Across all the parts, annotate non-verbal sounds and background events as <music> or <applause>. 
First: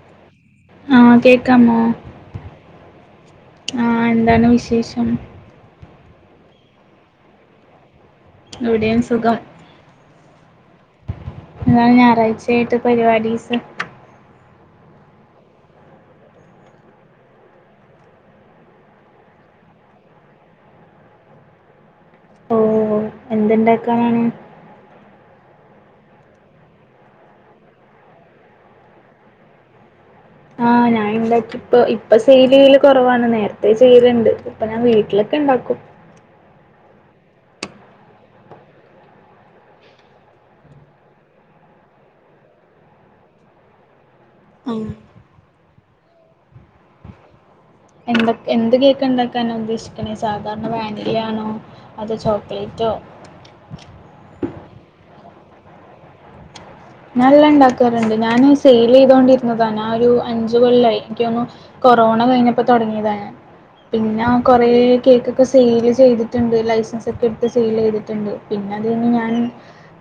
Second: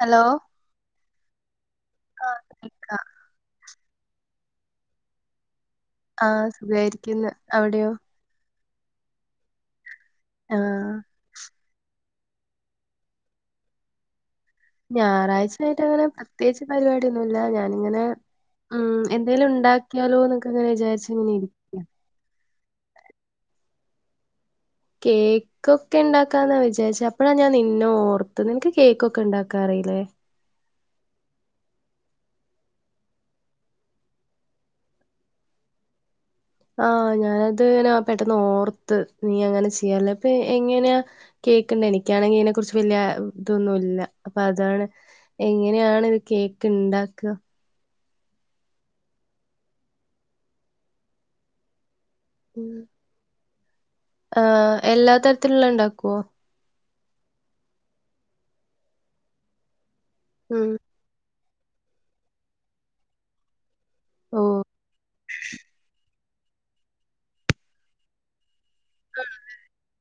Hello ആ കേക്കാമോ ആഹ് അക്ക ആഹ് എന്താണ് വിശേഷം ആഹ് സുഖായിരിക്കുന്നു അവിടെയോ എവിടെയും സുഖം ആഹ് എന്നാണ് ഞായറാഴ്ചയായിട്ട് പരിപാടിസ് ഞായറാഴ്ച ആയിട്ട് അങ്ങനെ പ്രത്യേകിച്ച് പരിപാടിയൊന്നുല്ല ഞാനിങ്ങനെ ഉം എന്തേങ്കലും ഉണ്ടാക്കിയാലോ എന്നൊക്ക അങ്ങനെ വിചാരിച്ച ഇങ്ങനെ ഇരി എന്തുണ്ടാക്കണം കേക്കൊക്കെ ഉണ്ടാക്കാന്നാ വിചാരിച്ച അപ്പോഴാ ഞാൻ നിന്ന ഓർത്തന്ന് എനിക്ക് കേക്കൊക്കെ ഉണ്ടാക്കാ അറിയില്ലേ ആഹ് ഞൻ ഉണ്ടാക്കി ഇപ്പൊ ഇപ്പൊ സെലെയില് കുറവാണ് നേരത്തെ ചെയ്യലണ്ട് ഇപ്പൊ ഞാൻ വീട്ടിലൊക്കെ ഉണ്ടാക്കും ആഹ് ഞാനത് പെട്ടന്ന് ഓർത്ത് നീ അങ്ങനെ ചെയ്യല്ലേ ഇപ്പൊ എങ്ങനെയാ കേൾക്കണ്ട് എനിക്കാണെങ്കിൽ അതിനെ കുറിച്ച് വല്ല്യ ഇതൊന്നുല്ല അപ്പൊ അതാണ് ആഹ് എങ്ങനെയാണ് ഇത് കേക്ക് ഉണ്ടാക്ക എന്ത എന്ത് കേക്കണ്ടാക്കാനോ ഉദ്ദേശിക്കണേ സാധാരണ വാനില ആണോ അതോ ചൊ ഉ ആഹ് എല്ലാ തരത്തിലുള്ള ഉണ്ടാക്കുവോ ഞ നല്ല ഉണ്ടാക്കാറുണ്ട് ഞാൻ സെയിൽ ചെയ്തോണ്ടിരുന്നതന്ന ആഹ് ഒരു അഞ്ച ഉം കൊല്ലായി എനിക്കൊന്നു കൊറോണ കഴിഞ്ഞപ്പോ തുടങ്ങിയതാണ് ഞൻ പിന്നെ ഓഹ് കൊറെ കേക്കൊക്കെ സെൽ ചെയ്തി ണ്ട് ലൈസൻസ് ഒക്കെ എടുത്ത് സെൽ ചെയ്തിട്ടുണ്ട് പിന്നെ അത് കഴിഞ് ഞാൻ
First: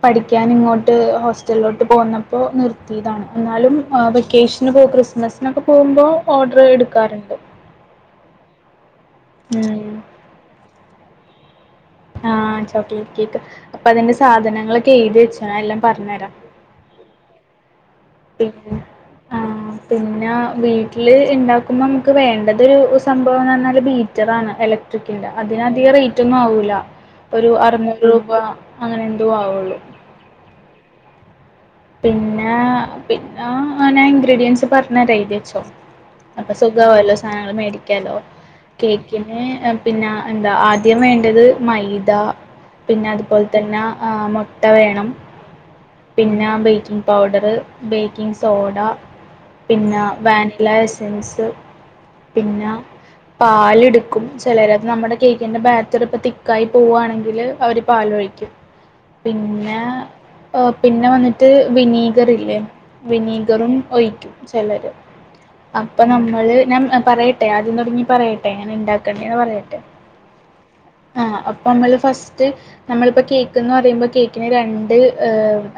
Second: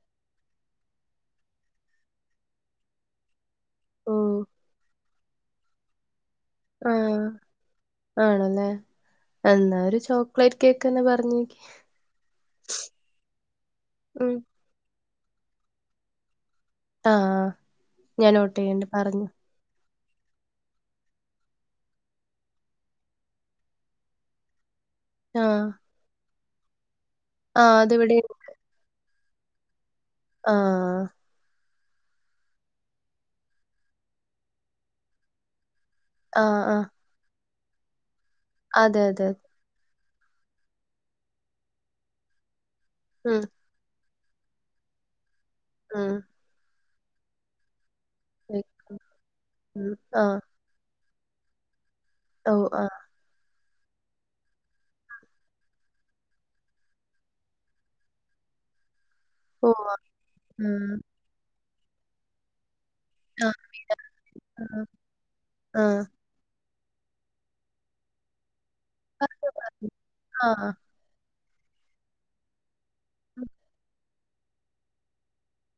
പഠിക്കാന് ഇങ്ങോട്ട് ഹോസ് സ്റ്റലിലോട്ട് പോകുന്നപ്പോൾ നിർത്തിയതാണ് എന്നാലും ഓഹ് വെക്കേഷന് പോ ക്രിസ്മസിനൊക്കെ പോകുമ്പോൾ ഓർഡർ ആഹ് എടുക്കാറുണ്ട് ആണല്ലേ എന്നാ ഉം ഒരു ചോക്ലേറ്റ് കേക്ക് തന്നെ പറഞ്ഞക്ക് ആഹ് ചോക്ലേറ്റ് കേക്ക് അപ്പൊ അതിന്റെ ഉം സാധനങ്ങളൊക്കെ എഴുതി വെച്ച എല്ലാം പറഞ്ഞരാം ആഹ് ഞാൻ നോട്ട് പിന്നെ ചെയ്യണ്ട് പറഞ്ഞു ആഹ് പിന്നെ വീട്ടിൽ ഉണ്ടാക്കുമ്പോൾ നമുക്ക് വേണ്ടതൊരു സംഭവം എന്ന് പറഞ്ഞാൽ ബീറ്ററാണ് എല ആഹ് അതിനധികം റേറ്റ് ഒന്നും ആവില്ല ഒരു ആഹ് അറനൂറ് അതിവിടെ രൂപ അങ്ങനെ എന്തോ ആവുള്ളൂ ആഹ് പിന്നെ പിന്ന ഞാൻ ഇൻഗ്രീഡിയൻസ് പറഞ്ഞരാ എഴതിച്ചോ അപ്പൊ ആഹ് ആഹ് സുഖാവോല്ലോ സാനങ്ങൾ മേടിക്കാലോ അതെ അതെ കേക്കിന് പിന്നെ എന്താ ആദ്യം വേണ്ടത് മൈദ പിന്നെ ഉം അതുപോലെ തന്നെ ആ ട്ട വേണം ആഹ് ന്ന് baking powder baking soda cake. ഉം പിന്നെ ആഹ് വാനി ല എസൻസ് ഓഹ് പിന്ന ആഹ് പാലെടുക്കും ചിലരത്ത് നമ്മുടെ കേക്കിന്റെ ബാറ്ററി ഇപ്പ തിക്കായി പോവുകവാണെങ്കിൽ അവര് പാാലൊഴിക്കും പിന്നെ ഓഹ് ആഹ് ഉം പിന്നെ വന്നിട്ട് വിനീഗറില്ലേ ആഹ് വിനീഗറും ഒഴിക്കും പെലര് അപ്പ ആഹ് നമ്മ നമ്മള് ഞാൻ പറയട്ടെ ആദ്യം തൊട്ങ്ങി പറയട്ടെ എങ്ങനെണ്ടാക്കണ്ട്യേന്ന് ആഹ് പറഞ്ഞോ പറയട്ടെ പറഞ്ഞോ ആഹ് ആഹ് അപ്പൊമ്മള് ഫസ്റ്റ് നമ്മളിപ്പോ കേക്ക്ന്ന് പറയുമ്പോ കേക്ക് രണ്ട്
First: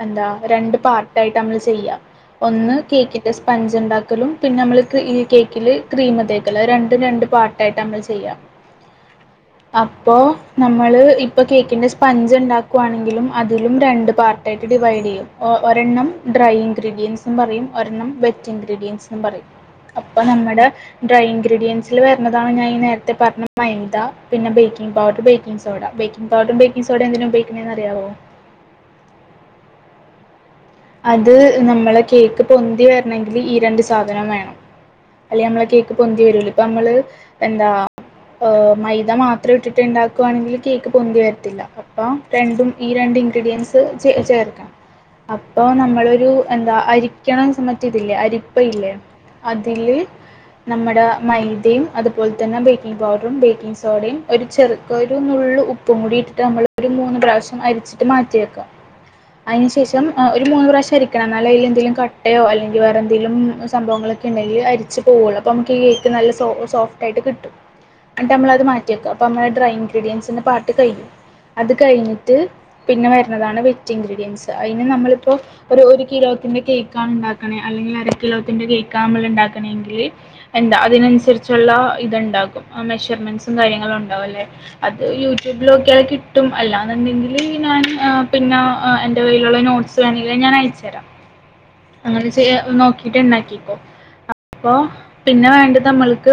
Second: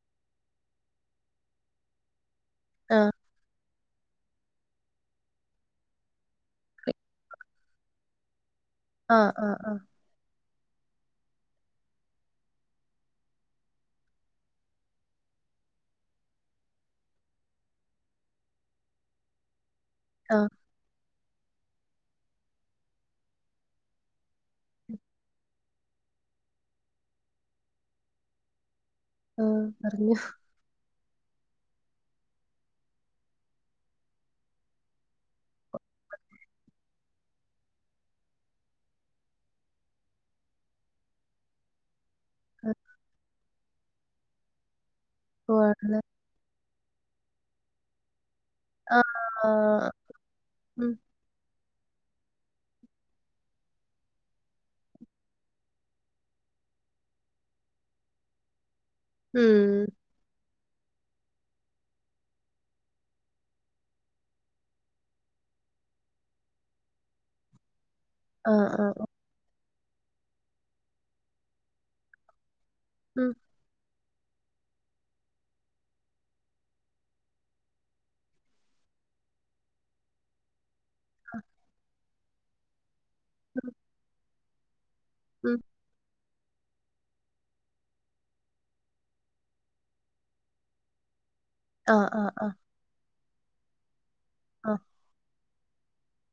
എന്താ പാർട്ടായിട്ട് മ്മള് ചെയ്യ ഒന്ന് ആഹ് കേക്ക്ന് സ്പഞ്ച്ണ്ടാക്കലും പിന്നെ നമ്മൾക് ഈ കേക്കിൽ ക്രീം തേക്കല് അഹ് രണ്ടും രണ്ട് പാർട്ടായിട്ടാ മ്മള് ചെയ്യാ <unintelligible> ആഹ് ആഹ് ആഹ് പ്പോ നമ്മള് ഇപ്പ കേക്കിൻ്റെ സ്പഞ്ച് ണ്ടാക്കുവാണെങ്കിലും അതിലും രണ്ട് പാർട്ടായിട്ട് ഡിവൈഡെയ്യും ഒ ഒരെണ്ണം ഡ്രൈ ഇൻഗ്രീഡിയൻസ്ന്നും പറയും ഒരെണ്ണം വെറ്റ് ഇൻഗ്രീഡിയൻ സ്‌ന്നും പറയും അപ്പ ആഹ് ആഹ് നമ്മടെ ഡ്രൈ ഇൻഗ്രീഡിയൻസില് വര്ണതാണ് ഞാൻ ഈ നേരത്തെ പറഞ്ഞ മൈദ പിന്നെ ബേക്കിംഗ് പൗഡർ ബേക്കിംഗ് സോഡ ബേക്കി ബാട്ടും ബേക്കിങ്ങ് സോഡെ ന്തിനാപയോഗിക്കിണെ അറിയാവോ? ഓഹ് അർഞ്ഞൊ അത് നമ്മളെ കേക്ക് പൊന്തി വെര്ണങ്കില് ഈ രണ്ട് സാധനം വേണം അല്ലെ നമ്മളെ കേക്ക് പൊന്തി വരൂല പ്പമ്മള് എന്താ ഓഹ് മൈദ മാത്ര ഇട്ടിട്ടുണ്ടാക്കുവാണെങ്കില് കേക്ക് പൊന്തി വരത്തില്ല പ്പം രണ്ടും ആഹ് ഈ രണ്ട് ഇൻഗ്രീഡിയൻസ് ചേ ചേർക്കാം ഓഹ് പ്പൊ ആണല്ലേ നമ്മളൊരു എന്താ അരിക്കണം സമറ്റതില്ലേ അരി പ്പയില്ലേ ആഹ് അതില് ഉം നമ്മട മൈദയും അതുപോൽ തന്നെ ബേക്കിംഗ് പൗഡറും, ബേക്കിങ് സോഡയും, ഒരു ചെറുക്ക് ഒരു നുള്ള് ഉപ്പും കൂടിയിട്ട് നമ്മള് ഒരു മൂന്ന് പ്രാവശ്യം അരിച്ചിട്ട് മാറ്റി വെക്ക. അയ്നു ഉം ശേഷം ആഹ് ഒരു മൂന്ന് പ്രാവശ്യ അരിക്കണം ന്നാലെ അയ്ലെന്തെലും കട്ടയോ അല്ലെങ്കി വേറെന്തേലും സംഭവങ്ങള് ക്കെണ്ടെങ്കി അരിച്ചു പോവൊള്ളൂ അപ്പം മ്മക്കീ കേക്ക് നല്ല സോ സോഫ്റ്റായിട്ട് കിട്ടും എംട്ടമ്മളത് ആഹ് ആഹ് മാറ്റ്യക്ക അപ്പമ്മളെ ഡ്രൈ ഇൻഗ്രീഡിയൻസിന്റെ പാട്ട് കഴിയും അത് കഴിഞ്ഞിട്ട് പിന്നെ വര്ന്നതാണ് വിറ്റിൻഗ്രീഡിയൻസ് അയ്ന് നമ്മളിപ്പോ ഒരു ഒരു കിലോത്തിന്റെ കേക്കാണ് ണ്ടാക്കണേ അല്ലെങ്കിലര കിലോത്തിന്റെ കേക്കാമ്മള്ണ്ടാക്കണെങ്കില് എന്താ അഅ് തിനൻസരിച്ചുള്ള ഇത്ണ്ടാകും അ മെഷർമെന്റ്സും കാര്യങ്ങളും ണ്ടാവല്ലെ അത് യൂട്യൂബിലോക്കി ക്യാ കിട്ടും അല്ലാന്ന് ണ്ടെങ്കില് ഞാൻ ആഹ് പിന്നെ അ എന്റെ വൈ ട്ട്യാളെ നോട്സ് വേണെങ്കിലത് ഞാനയ്ച്ചരാം അങ്ങനെ ചെയ നോക്കിട്ട്ണ്ടാക്കിക്കോ അപ്പൊ പിന്നെ വേണ്ടത് നമ്മൾക്ക്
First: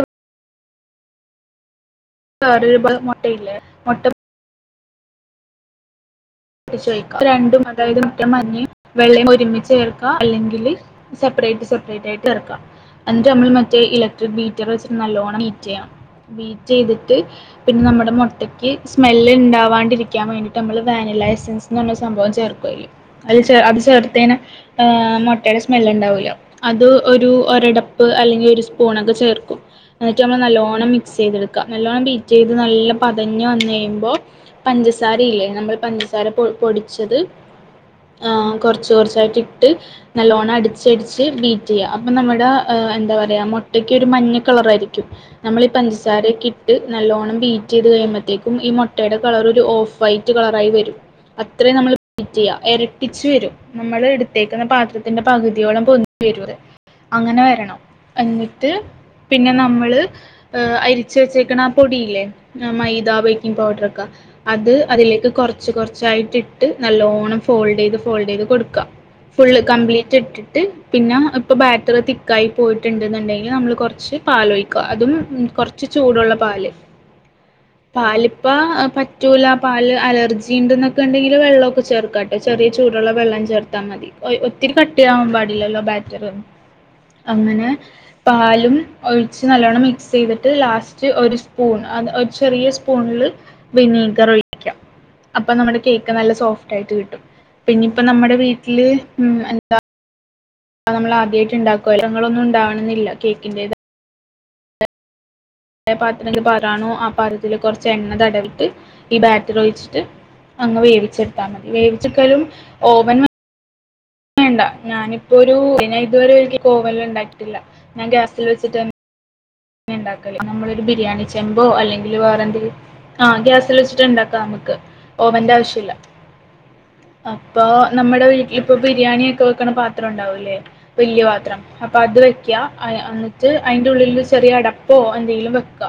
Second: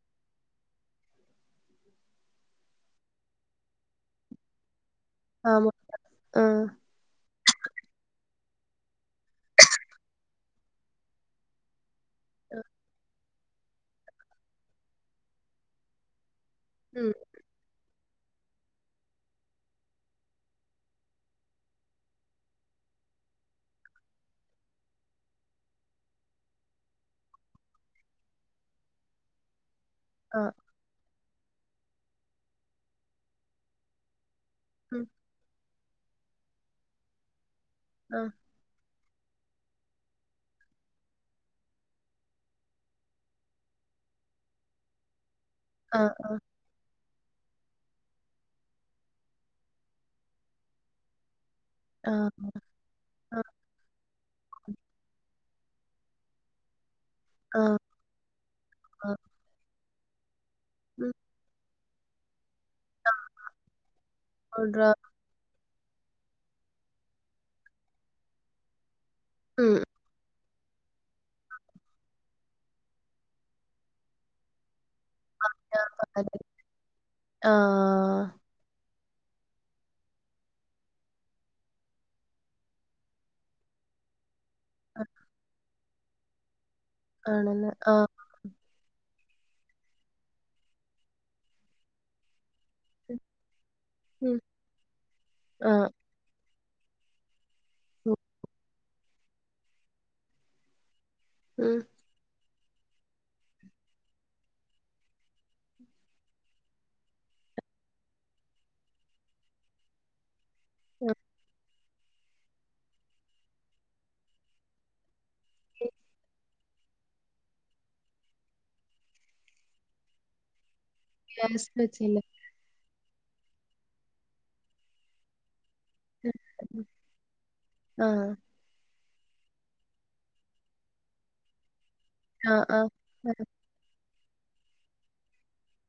വേറൊരു ബ മൊട്ടയില്ലേ മൊട്ട ആഹ് മുട്ട ആഹ് ചൊയ്ക്ക ത് രണ്ടും അതായത് മുട്ടെം, മഞ്ഞിം, വെള്ളേം ഒരുമിച്ച് ചേർക്ക അല്ലെങ്കില് സപ്പറേറ്റ് സപ് പ്രേറ്റായ്റ്റെറക്ക എന്നിട്ടമ്മള് മറ്റേ ഇലക്ട്രിക് ബീറ്റർവെച്ച്ട്ട് നല്ലോണം മീറ്റ് ചെയ്യണം ബീ റ്റെയ്തിട്ട് പിന്നെ നമ്മുടെ മൊട്ടയ്ക്ക് സ്മെല്ല്ണ്ടാവാണ്ടിരിക്ക്യാൻ വേണ്ടിട്ടമ്മള് വാനില എസ് സൻസ് ന്നർഞ്ഞൊരു സംഭവം ചേർക്കൊയ്ല് അയ്‌ല് ചേ അത് ചേർത്തേന ആഹ് മൊട്ടേടെ സ്മെല്ല്ണ്ടാവൂല അതു ഒരു ഒരടപ്പ് അല്ലെങ്കിലൊരു സ്പൂണൊക്കെ ചേർക്കും എന്നിട്ട് നമ്മൾ നല്ലോണം മിക്സെയ്തെടുക്ക നല്ലോണം ബീറ്റെയ്ത് നല്ല പതഞ്ഞ് വന്നയ്യുമ്പോ പഞ്ചസാരയില്ലേ നമ്മള് പഞ്ചസാര പൊ പൊടിച്ചത് ആഹ് കൊർച്ച് കൊർച്ചായ്റ്റിട്ട് നല്ലോണടിച്ചടിച്ച് ബീറ്റെയ്യ അപ്പൊ നമ്മുടെ എ എന്താ പറയാ മൊട്ടക്കൊരു മഞ്ഞ കളറാരിക്കും നമ്മളീ പഞ്ചസാരൊക്കി ട്ട് നല്ലോണം ബീറ്റെയ്ത് കഴിയുമ്പഴ്ത്തേക്കും ഈ മൊട്ടേടെ കളറൊരു ഓഫ് വൈറ്റ് കളറായി വരും അത്രേം നമ്മള് വി റ്റെയ്യ എര ട്ടിച്ചു വരും നമ്മള് എടുത്തേക്കുന്ന പാത്രത്തിന്റെ പകുതിയോളം പൊന്തി വരു അത് അങ്ങനെ വരണം എന്നിട്ട് പിന്നെ നമ്മള് ഏ അരിച്ച് വെച്ചേക്ക്ണ പൊടില്ലേ ആ മൈദ ബേക്കിംഗ് പൗഡറൊക്കെ അത് അതിലേക്ക് കൊർച്ച് കൊർ ച്ചായിട്ട്ട്ട് നല്ലോണം ഫോൾഡ് ചെയ്ത് ഫോൾഡ് ചെയ്ത് കൊടുക്കാ. ഫുള്ള് കംപ്ലീറ്റ്ട്ടിട്ട്. പിന്നാ ഇപ്പൊ ബാറ്ററ് തിക്കായി പോയിട്ട്ണ്ടെന്നുണ്ടെങ്കില് നമ്മള് കൊർച്ച് പാലൊഴിക്ക അതും. ഉം കൊറച്ച് ചൂടുള്ള പാല് പാല് പ്പ പറ്റൂല പാല് അലർജിണ്ട്ന്നൊ ണ്ടെങ്കില് വെള്ളവൊക്കെ ചേർക്കാട്ടോ ചെറിയ ചൂടുള്ള വെള്ളം ചേർത്താ മതി ഒത്തിരി കട്ടിയാവാൻ പാടി ല്ലല്ലോ ബാറ്ററ്? അങ്ങനെ ആണല്ലേ. പാലും ഒഴിച്ച് നല്ലോണ്ണം മിക്സെയ്തിട്ട് ലാസ്റ്റ് ഒരു സ്പൂൺ അത് ഒരു ചെറിയ സ്പൂ പൂൾല് വിനീഗറൊഴിക്കാ അപ്പൊ നമ്മുടെ കേക്ക് നല്ല സോഫ്റ്റായിട്ട് കിട്ടും. പിന്നിപ്പ നമ്മുടെ വീട്ടില് ഉം എന്താ നമ്മളാദ്യയിട്ട്ണ്ടാക്കുവല്ലേ ങ്ങളൊന്നും ഇണ്ടാവണന്നില്ല കേകിന്റേതാ പ പാത്രത്തിക്ക് പാരാനും ആപാത്രത്തില് കൊറച്ചെണ്ണ തടവിട്ട് ഈ ബാറ്ററൊഴിച്ചിട്ട്. അങ്ങ് വേവിച്ചെടുത്താ മതി വേവിച്ച ക്കലും ഓവ ൻ വേണ്ട ഞാനിപ്പൊരു ഞാ ഇതുവരെ ഓവനില്ണ്ടാകിട്ടില്ല ഞാൻ ഗ്യാസില് വെച്ചിട്ടന്നെ ണ്ടാകല് നമ്മളൊരു ബിരിയാണി ചെമ്പോ, ഗ്യാസ് അല്ലെങ്കിൽ വെച്ചല്ലേ. വേറെന്തെ ആ ഗ്യാസില് വച്ചിട്ട്ണ്ടാക്കാ നമക്ക് ഓവന്റാവിശ്യല്ല. അപ്പൊ ആ, നമ്മടെ വീ ഇപ്പൊ ബിരിയാണിയൊക്കെ വെക്കണ പാത്രം ഉണ്ടാവൂല്ലേ വല്ല്യ പാത്രം? അപ്പ അത് ആ, വെക്കാ ആ, എന്നിട്ട് അയിന്റുള്ളില് വെച്ചി ട്ട് ചെറിയടപ്പോ എന്തെങ്കിലും വെക്ക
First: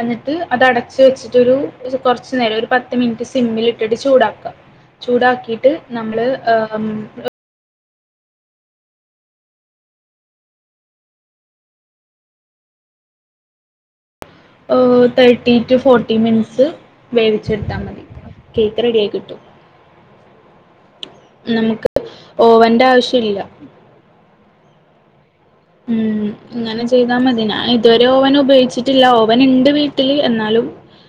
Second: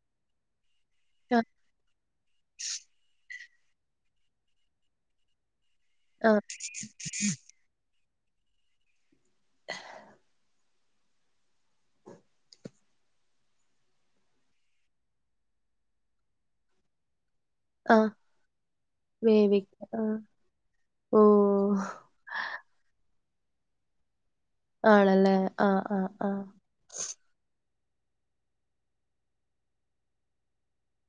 എന്നിട്ട് അതടച്ച് ടച്ച് ആ, വെച്ചിട്ടൊരു കുറച്ച് നേരം ഒരു പത്ത് മിനിറ്റ് സിമ്മിലിട്ടിട്ട് ചൂടാക്കാ ചൂടാക്കിയിട്ട്. നമ്മള് ആ, ആ, ഏം നമ്മള് തേർട്ടി ടു ഫോർട്ടി മിനിറ്റ്സ് വേവിച്ചെടുത്താ മതി കേക്ക് റെഡിയായി കിട്ടും. ആഹ് നമുക്ക് ഓവന്റാവിശ്യല്ല. ആണല്ലേ? ആ, ആ, ഉം ആ, ഇങ്ങനെ ചെയ്താ മതി ഞാ ഇതുവരെ ഓവനുപയോഗിച്ചിട്ടില്ല ഓവന്ണ്ട് വീട്ടില് എന്നാലും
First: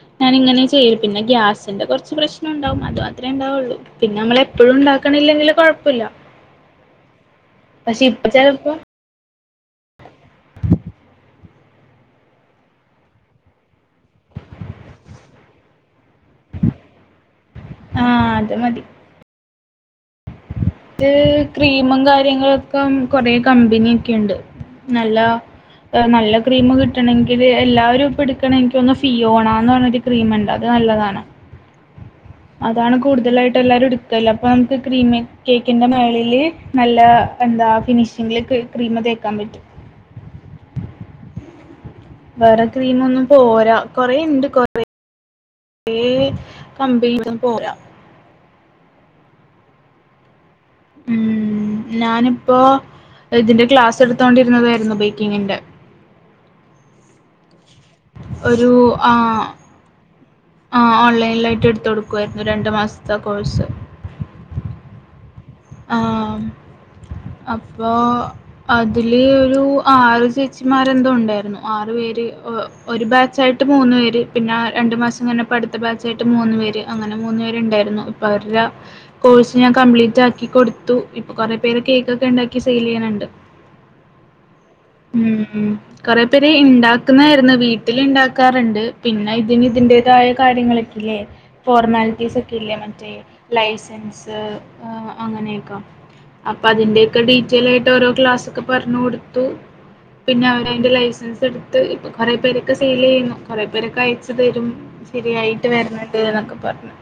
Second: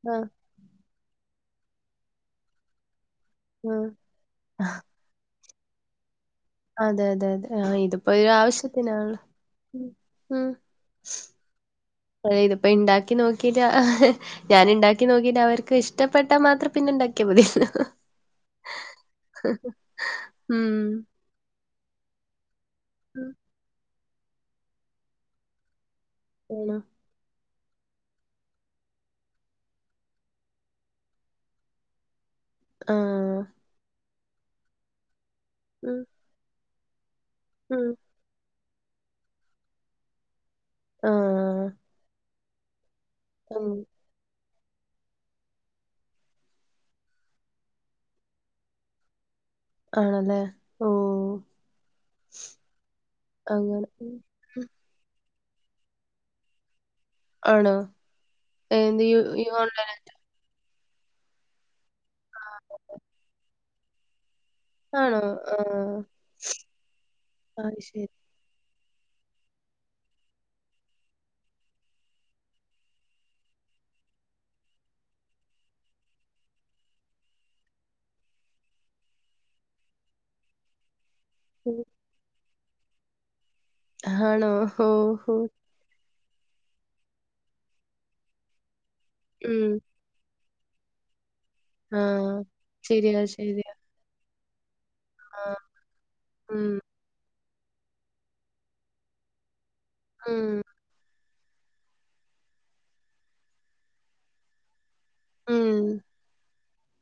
ആ, ഞാനിങ്ങനെ ചെയ്യാ ചെയ്യല് പിന്നെ ഗ്യാസിന്റെ കൊറച്ച് പ്രശ്നൊണ്ടാവും അത് ആ. മാത്രമേണ്ടാവൊള്ളൂ പിന്നെ നമ്മളെപ്പളുണ്ടാ ക്ക്ണില്ലെങ്കില് കൊഴപ്പല്ല. അതെ അതെ അതെ ആ ഇതിപ്പോരു ചിലപ്പോ ആവശ്യത്തിനാല്ലോ ഉം ഉം. അയ്ല്പ്പ്പണ്ടാക്കി നോക്കിട്ട ഞാന്ണ്ടാക്കി നോക്കിട്ട് അവർക്ക്ഷ്ടപ്പെട്ടാ മാത്രം പിന്നെണ്ടാക്കിയ മതിയല്ലോ. ആഹാ അത്‌ മതി. ഉം. ഇത് ക്രീമും കാര്യങ്ങളൊക്കെ കൊറേ കമ്പനിയൊക്കെയുണ്ട് നല്ല ഏഹ് നല്ലക്രീം ആണോ കിട്ട ണെങ്കില് എല്ലാവരുപ്പെടുക്കണങ്കില് ഒന്ന് ഫിയോണാന്ന് പറഞ്ഞൊരു ക്രീമ്ണ്ട് അത് നല്ലതാണ്. അതാണ് ആഹ് കൂടുതലായിട്ടെല്ലാരും എടുക്കല് അപ്പൊ നമുക്ക് ക്രീമ് കേക്കിന്റെ ഉം മേളില്. നല്ല എന്താ ഉം ഫിനിഷിങ്ങില് ക്രീമ തേക്കാൻ പറ്റും. ആഹാ വേറെ ക്രീമൊന്നും പോര. കൊറേയിണ്ട് കൊറേ കമ്പനിയൊന്നും പോരാ. ആണല്ലേ? ഓഹ് ഉം നാനിപ്പോ ഇതിന്റെ അങ്ങനെ ഉം ക്ലാസ്ടുത്തോണ്ടിരുന്നതേയിരുന്നു ബേക്കിങ്ങിന്റെ. ആണോ? ഒരു എന്ത് ആ ഈ ഓൺലൈനായിട്ടോ? ആ ഓൺലൈനിലായിട്ട് എടുത്ത് കൊടുക്കുമായിരുന്നു രണ്ടു മാസത്തെ കോഴ്സ്. ആണോ? ആഹ് അത് അപ്പോ. ശരി അതില് ഒരു ആറ് ചേച്ചിമാരെന്തോ ഉണ്ടായിരുന്നു ആറ് പേര്. ഒരു ബാച്ചായിട്ട് മൂന്ന് പേര് പിന്നെ രണ്ടു മാസം കഴിഞ്ഞപ്പോ അട്ത്ത ബാച്ചായിട്ട് മൂന്ന് പേര് അങ്ങനെ മൂന്ന് പേര്ണ്ടായിരുന്നു. വരാ കോഴ്സ് ഞാൻ കംപ്ലീറ്റ് ആക്കി. കൊട്ത്തു ഇപ്പോ കൊറെ പേര് ഉം കേക്കൊക്കെണ്ടാക്കി സെയില് ചെയ്യ്ണ് ണ്ട്. ആണോ ഓഹോ ഉം. കൊറെ പേര് ഇണ്ടാക്കുന്നായിരുന്നു വീട്ടില് ഇണ്ടാക്കാറ്ണ്ട് പിന്നെ ഇതിന് ഉം ഇതിൻ്റെ തായ കാര്യങ്ങളൊക്കെ ഇല്ലേ ആഹ് ഫോർമാലിറ്റീസ് ഒക്കെ ഇല്ലേ മറ്റേ ശരിയാ ശരിയാ ലൈസൻസ്. അ് അഹ് ആഹ് അങ്ങനെയൊക്കെ അപ്പ ഉം അതിന്റെ. ക്കെ ഡീറ്റെൽ ആയിട്ട് ഓരോ ക്ലാസ് ഒക്കെ പറ്ഞ്ഞ് കൊട്ത്തു പിന്നെ ഉം അവരതിന്റെ ലൈസൻസ് എട് അ് ഇപ്പം കൊറെ പേരൊക്കെ സെയില് ചെയ്യ്ന്നു കൊറെ പേരൊക്കെ അയച്ച് തരും. ശരിയായിട്ട് ഉം വര്ന്ന്ണ്ട് എന്നൊക്കെ പറ്ഞ്ഞ്.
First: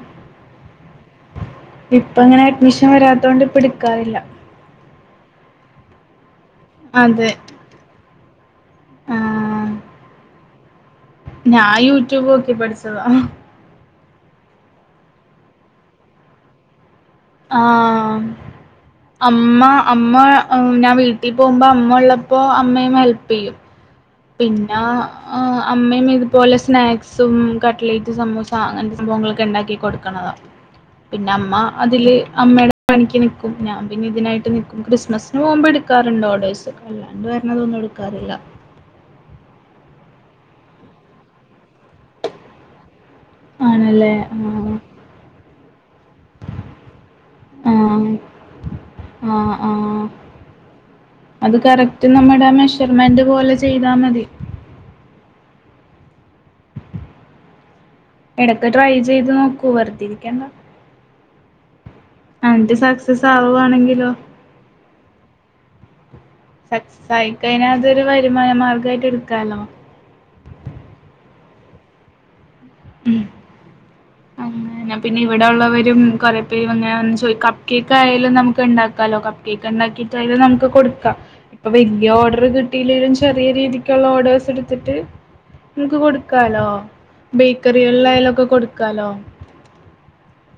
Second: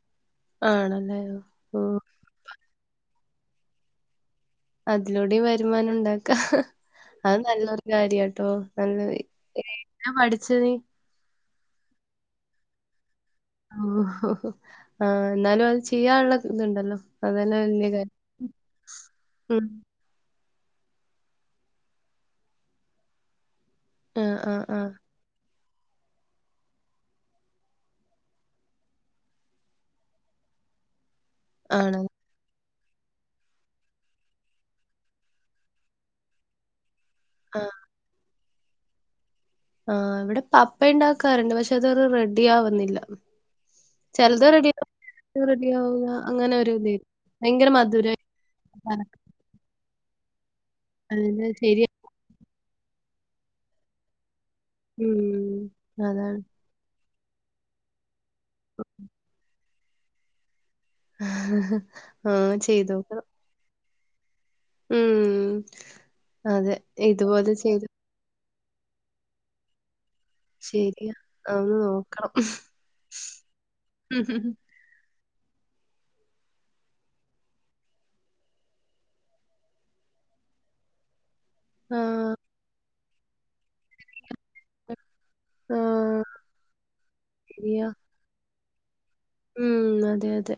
ആണല്ലേ ഓ അങ്ങനെ അഡ്മീ ൻ വരാത്തോണ്ട് ഇപ്പട്ക്കാറില്ല. അതിലൂടിം വരുമാനം ഉണ്ടാക്ക അതെ അത് നല്ലൊരു കാര്യട്ടോ. നല്ലത് ആ ഏതിന പഠിച്ച നീ? ഞാ യൂട്യൂബ് നോക്കി പഠിച്ചതാ. ഓ ഓഹ് ഓ ആഹാ ന്നാലും അത് ചെയ്യാന്ള്ള ഇത്ണ്ടല്ലോ. ആഹ് അമ്മ. ഉം. അമ്മ മ് ഞാൻ വീട്ടി പോകുമ്പോ അമ്മ ഉള്ളപ്പോ അമ്മയും ഹെല്പ് ചെയ്യും. ആഹ് ആഹ് പിന്ന. ആഹ്. അഹ് അമ്മയും ഇതുപോലെ സ്നാക്സും കട്ലേറ്റ് സമൂസ അങ്ങന് ത്തെ സംഭവങ്ങളൊക്കെ ഇണ്ടാക്കി കൊടുക്ക്ണതാ. പിന്ന അമ്മ ആണോ? അതില്. അമ്മേയുടെ പണിക്ക് നിക്കും ഞാൻ പിന്നെ ഇതിനായിട്ട് നിക്കും ക്രിസ്മസിന് പോകുമ്പോ എട്ക്കാറുണ്ട് ഓഡേഴ്സ്. അല്ലാണ്ട് ആഹ് വര്ണതൊന്നും എടുക്കാറില്ല. ആഹ് ഇവിടെ പപ്പ ഇണ്ടാക്കാറ്ണ്ട് പക്ഷേ അതൊരു റെഡി ആവുന്നില്ല. ആണല്ലേ. ചെല്ത് റെഡിയ ആഹ് വും ചെലത് റെഡിയാ വുല അങ്ങനെ ഒരു ഇതായി ഭയങ്കര ആഹ് മധുരയി <unintelligible> ആഹ് ആഹ് കലക്കലില് അത് ശരിയാ കറക് റ്റ് നമ്മുടെ മെഷർമെന്റ് പോലെ ചെയ്താ മതി. ഉം അതാണ്. ഇടക്ക് ട്രൈ ചെയ്ത് നോക്കൂ വെറ്തേ ഇരിക്കണ്ട. <inaudible> അന്റെ ചെയ്തോക്കണം. സക്സസ് ആവുവാണെങ്കിലോ? ഉം. അതെ. സക്സസ് ഇതുപോലെ ആയിക്കഴിഞ്ഞ ചെയ്ത് അതൊരു വരുമാന മാർഗായിട്ട് എട്ക്കാലോ? ശരിയാ അതൊന്ന് നോക്കണം. അങ്ങനെ പിന്നെ ഇവിടെ ഉള്ളവരും കുറെ പേര് വന്ന് ചോയിക്ക കപ്പ് കേക്ക് ആയാലും നമുക്ക് ഇണ്ടാക്കാല്ലോ കപ്പ് കേക്ക് ഇണ്ടാക്കിട്ടായാലും നമുക്ക് കൊട്ക്കാം. ഇപ്പ ആ വല്ലൃ ഓർഡർ കിട്ടിയില്ലെലും ചെറിയ രീതിക്ക്ള്ള ഓഡേഴ്സ്. ത്തിട്ട് ആ ഇങ്ങക്ക് കൊടുക്കാലോ ബേക്കറികളിലായാലൊക്കെ കൊട്ക്കാലോ. ഉം അതെ അതെ.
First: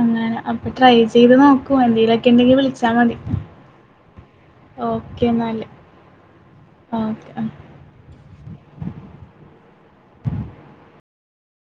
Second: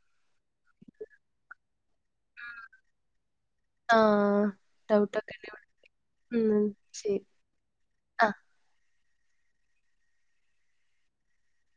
അങ്ങനെ അപ്പം ട്രൈ ചെയ്ത് നോക്കൂ എന്തേലൊക്കെണ്ടെങ്കിൽ വിള്ച്ചാ മതി. ആഹ്‌ ഡൗട്ട് ഒക്കെ ണ്ടേ വിളിക് ഉം. ആഹ്‌ ഓക്കെ അ <inaudible>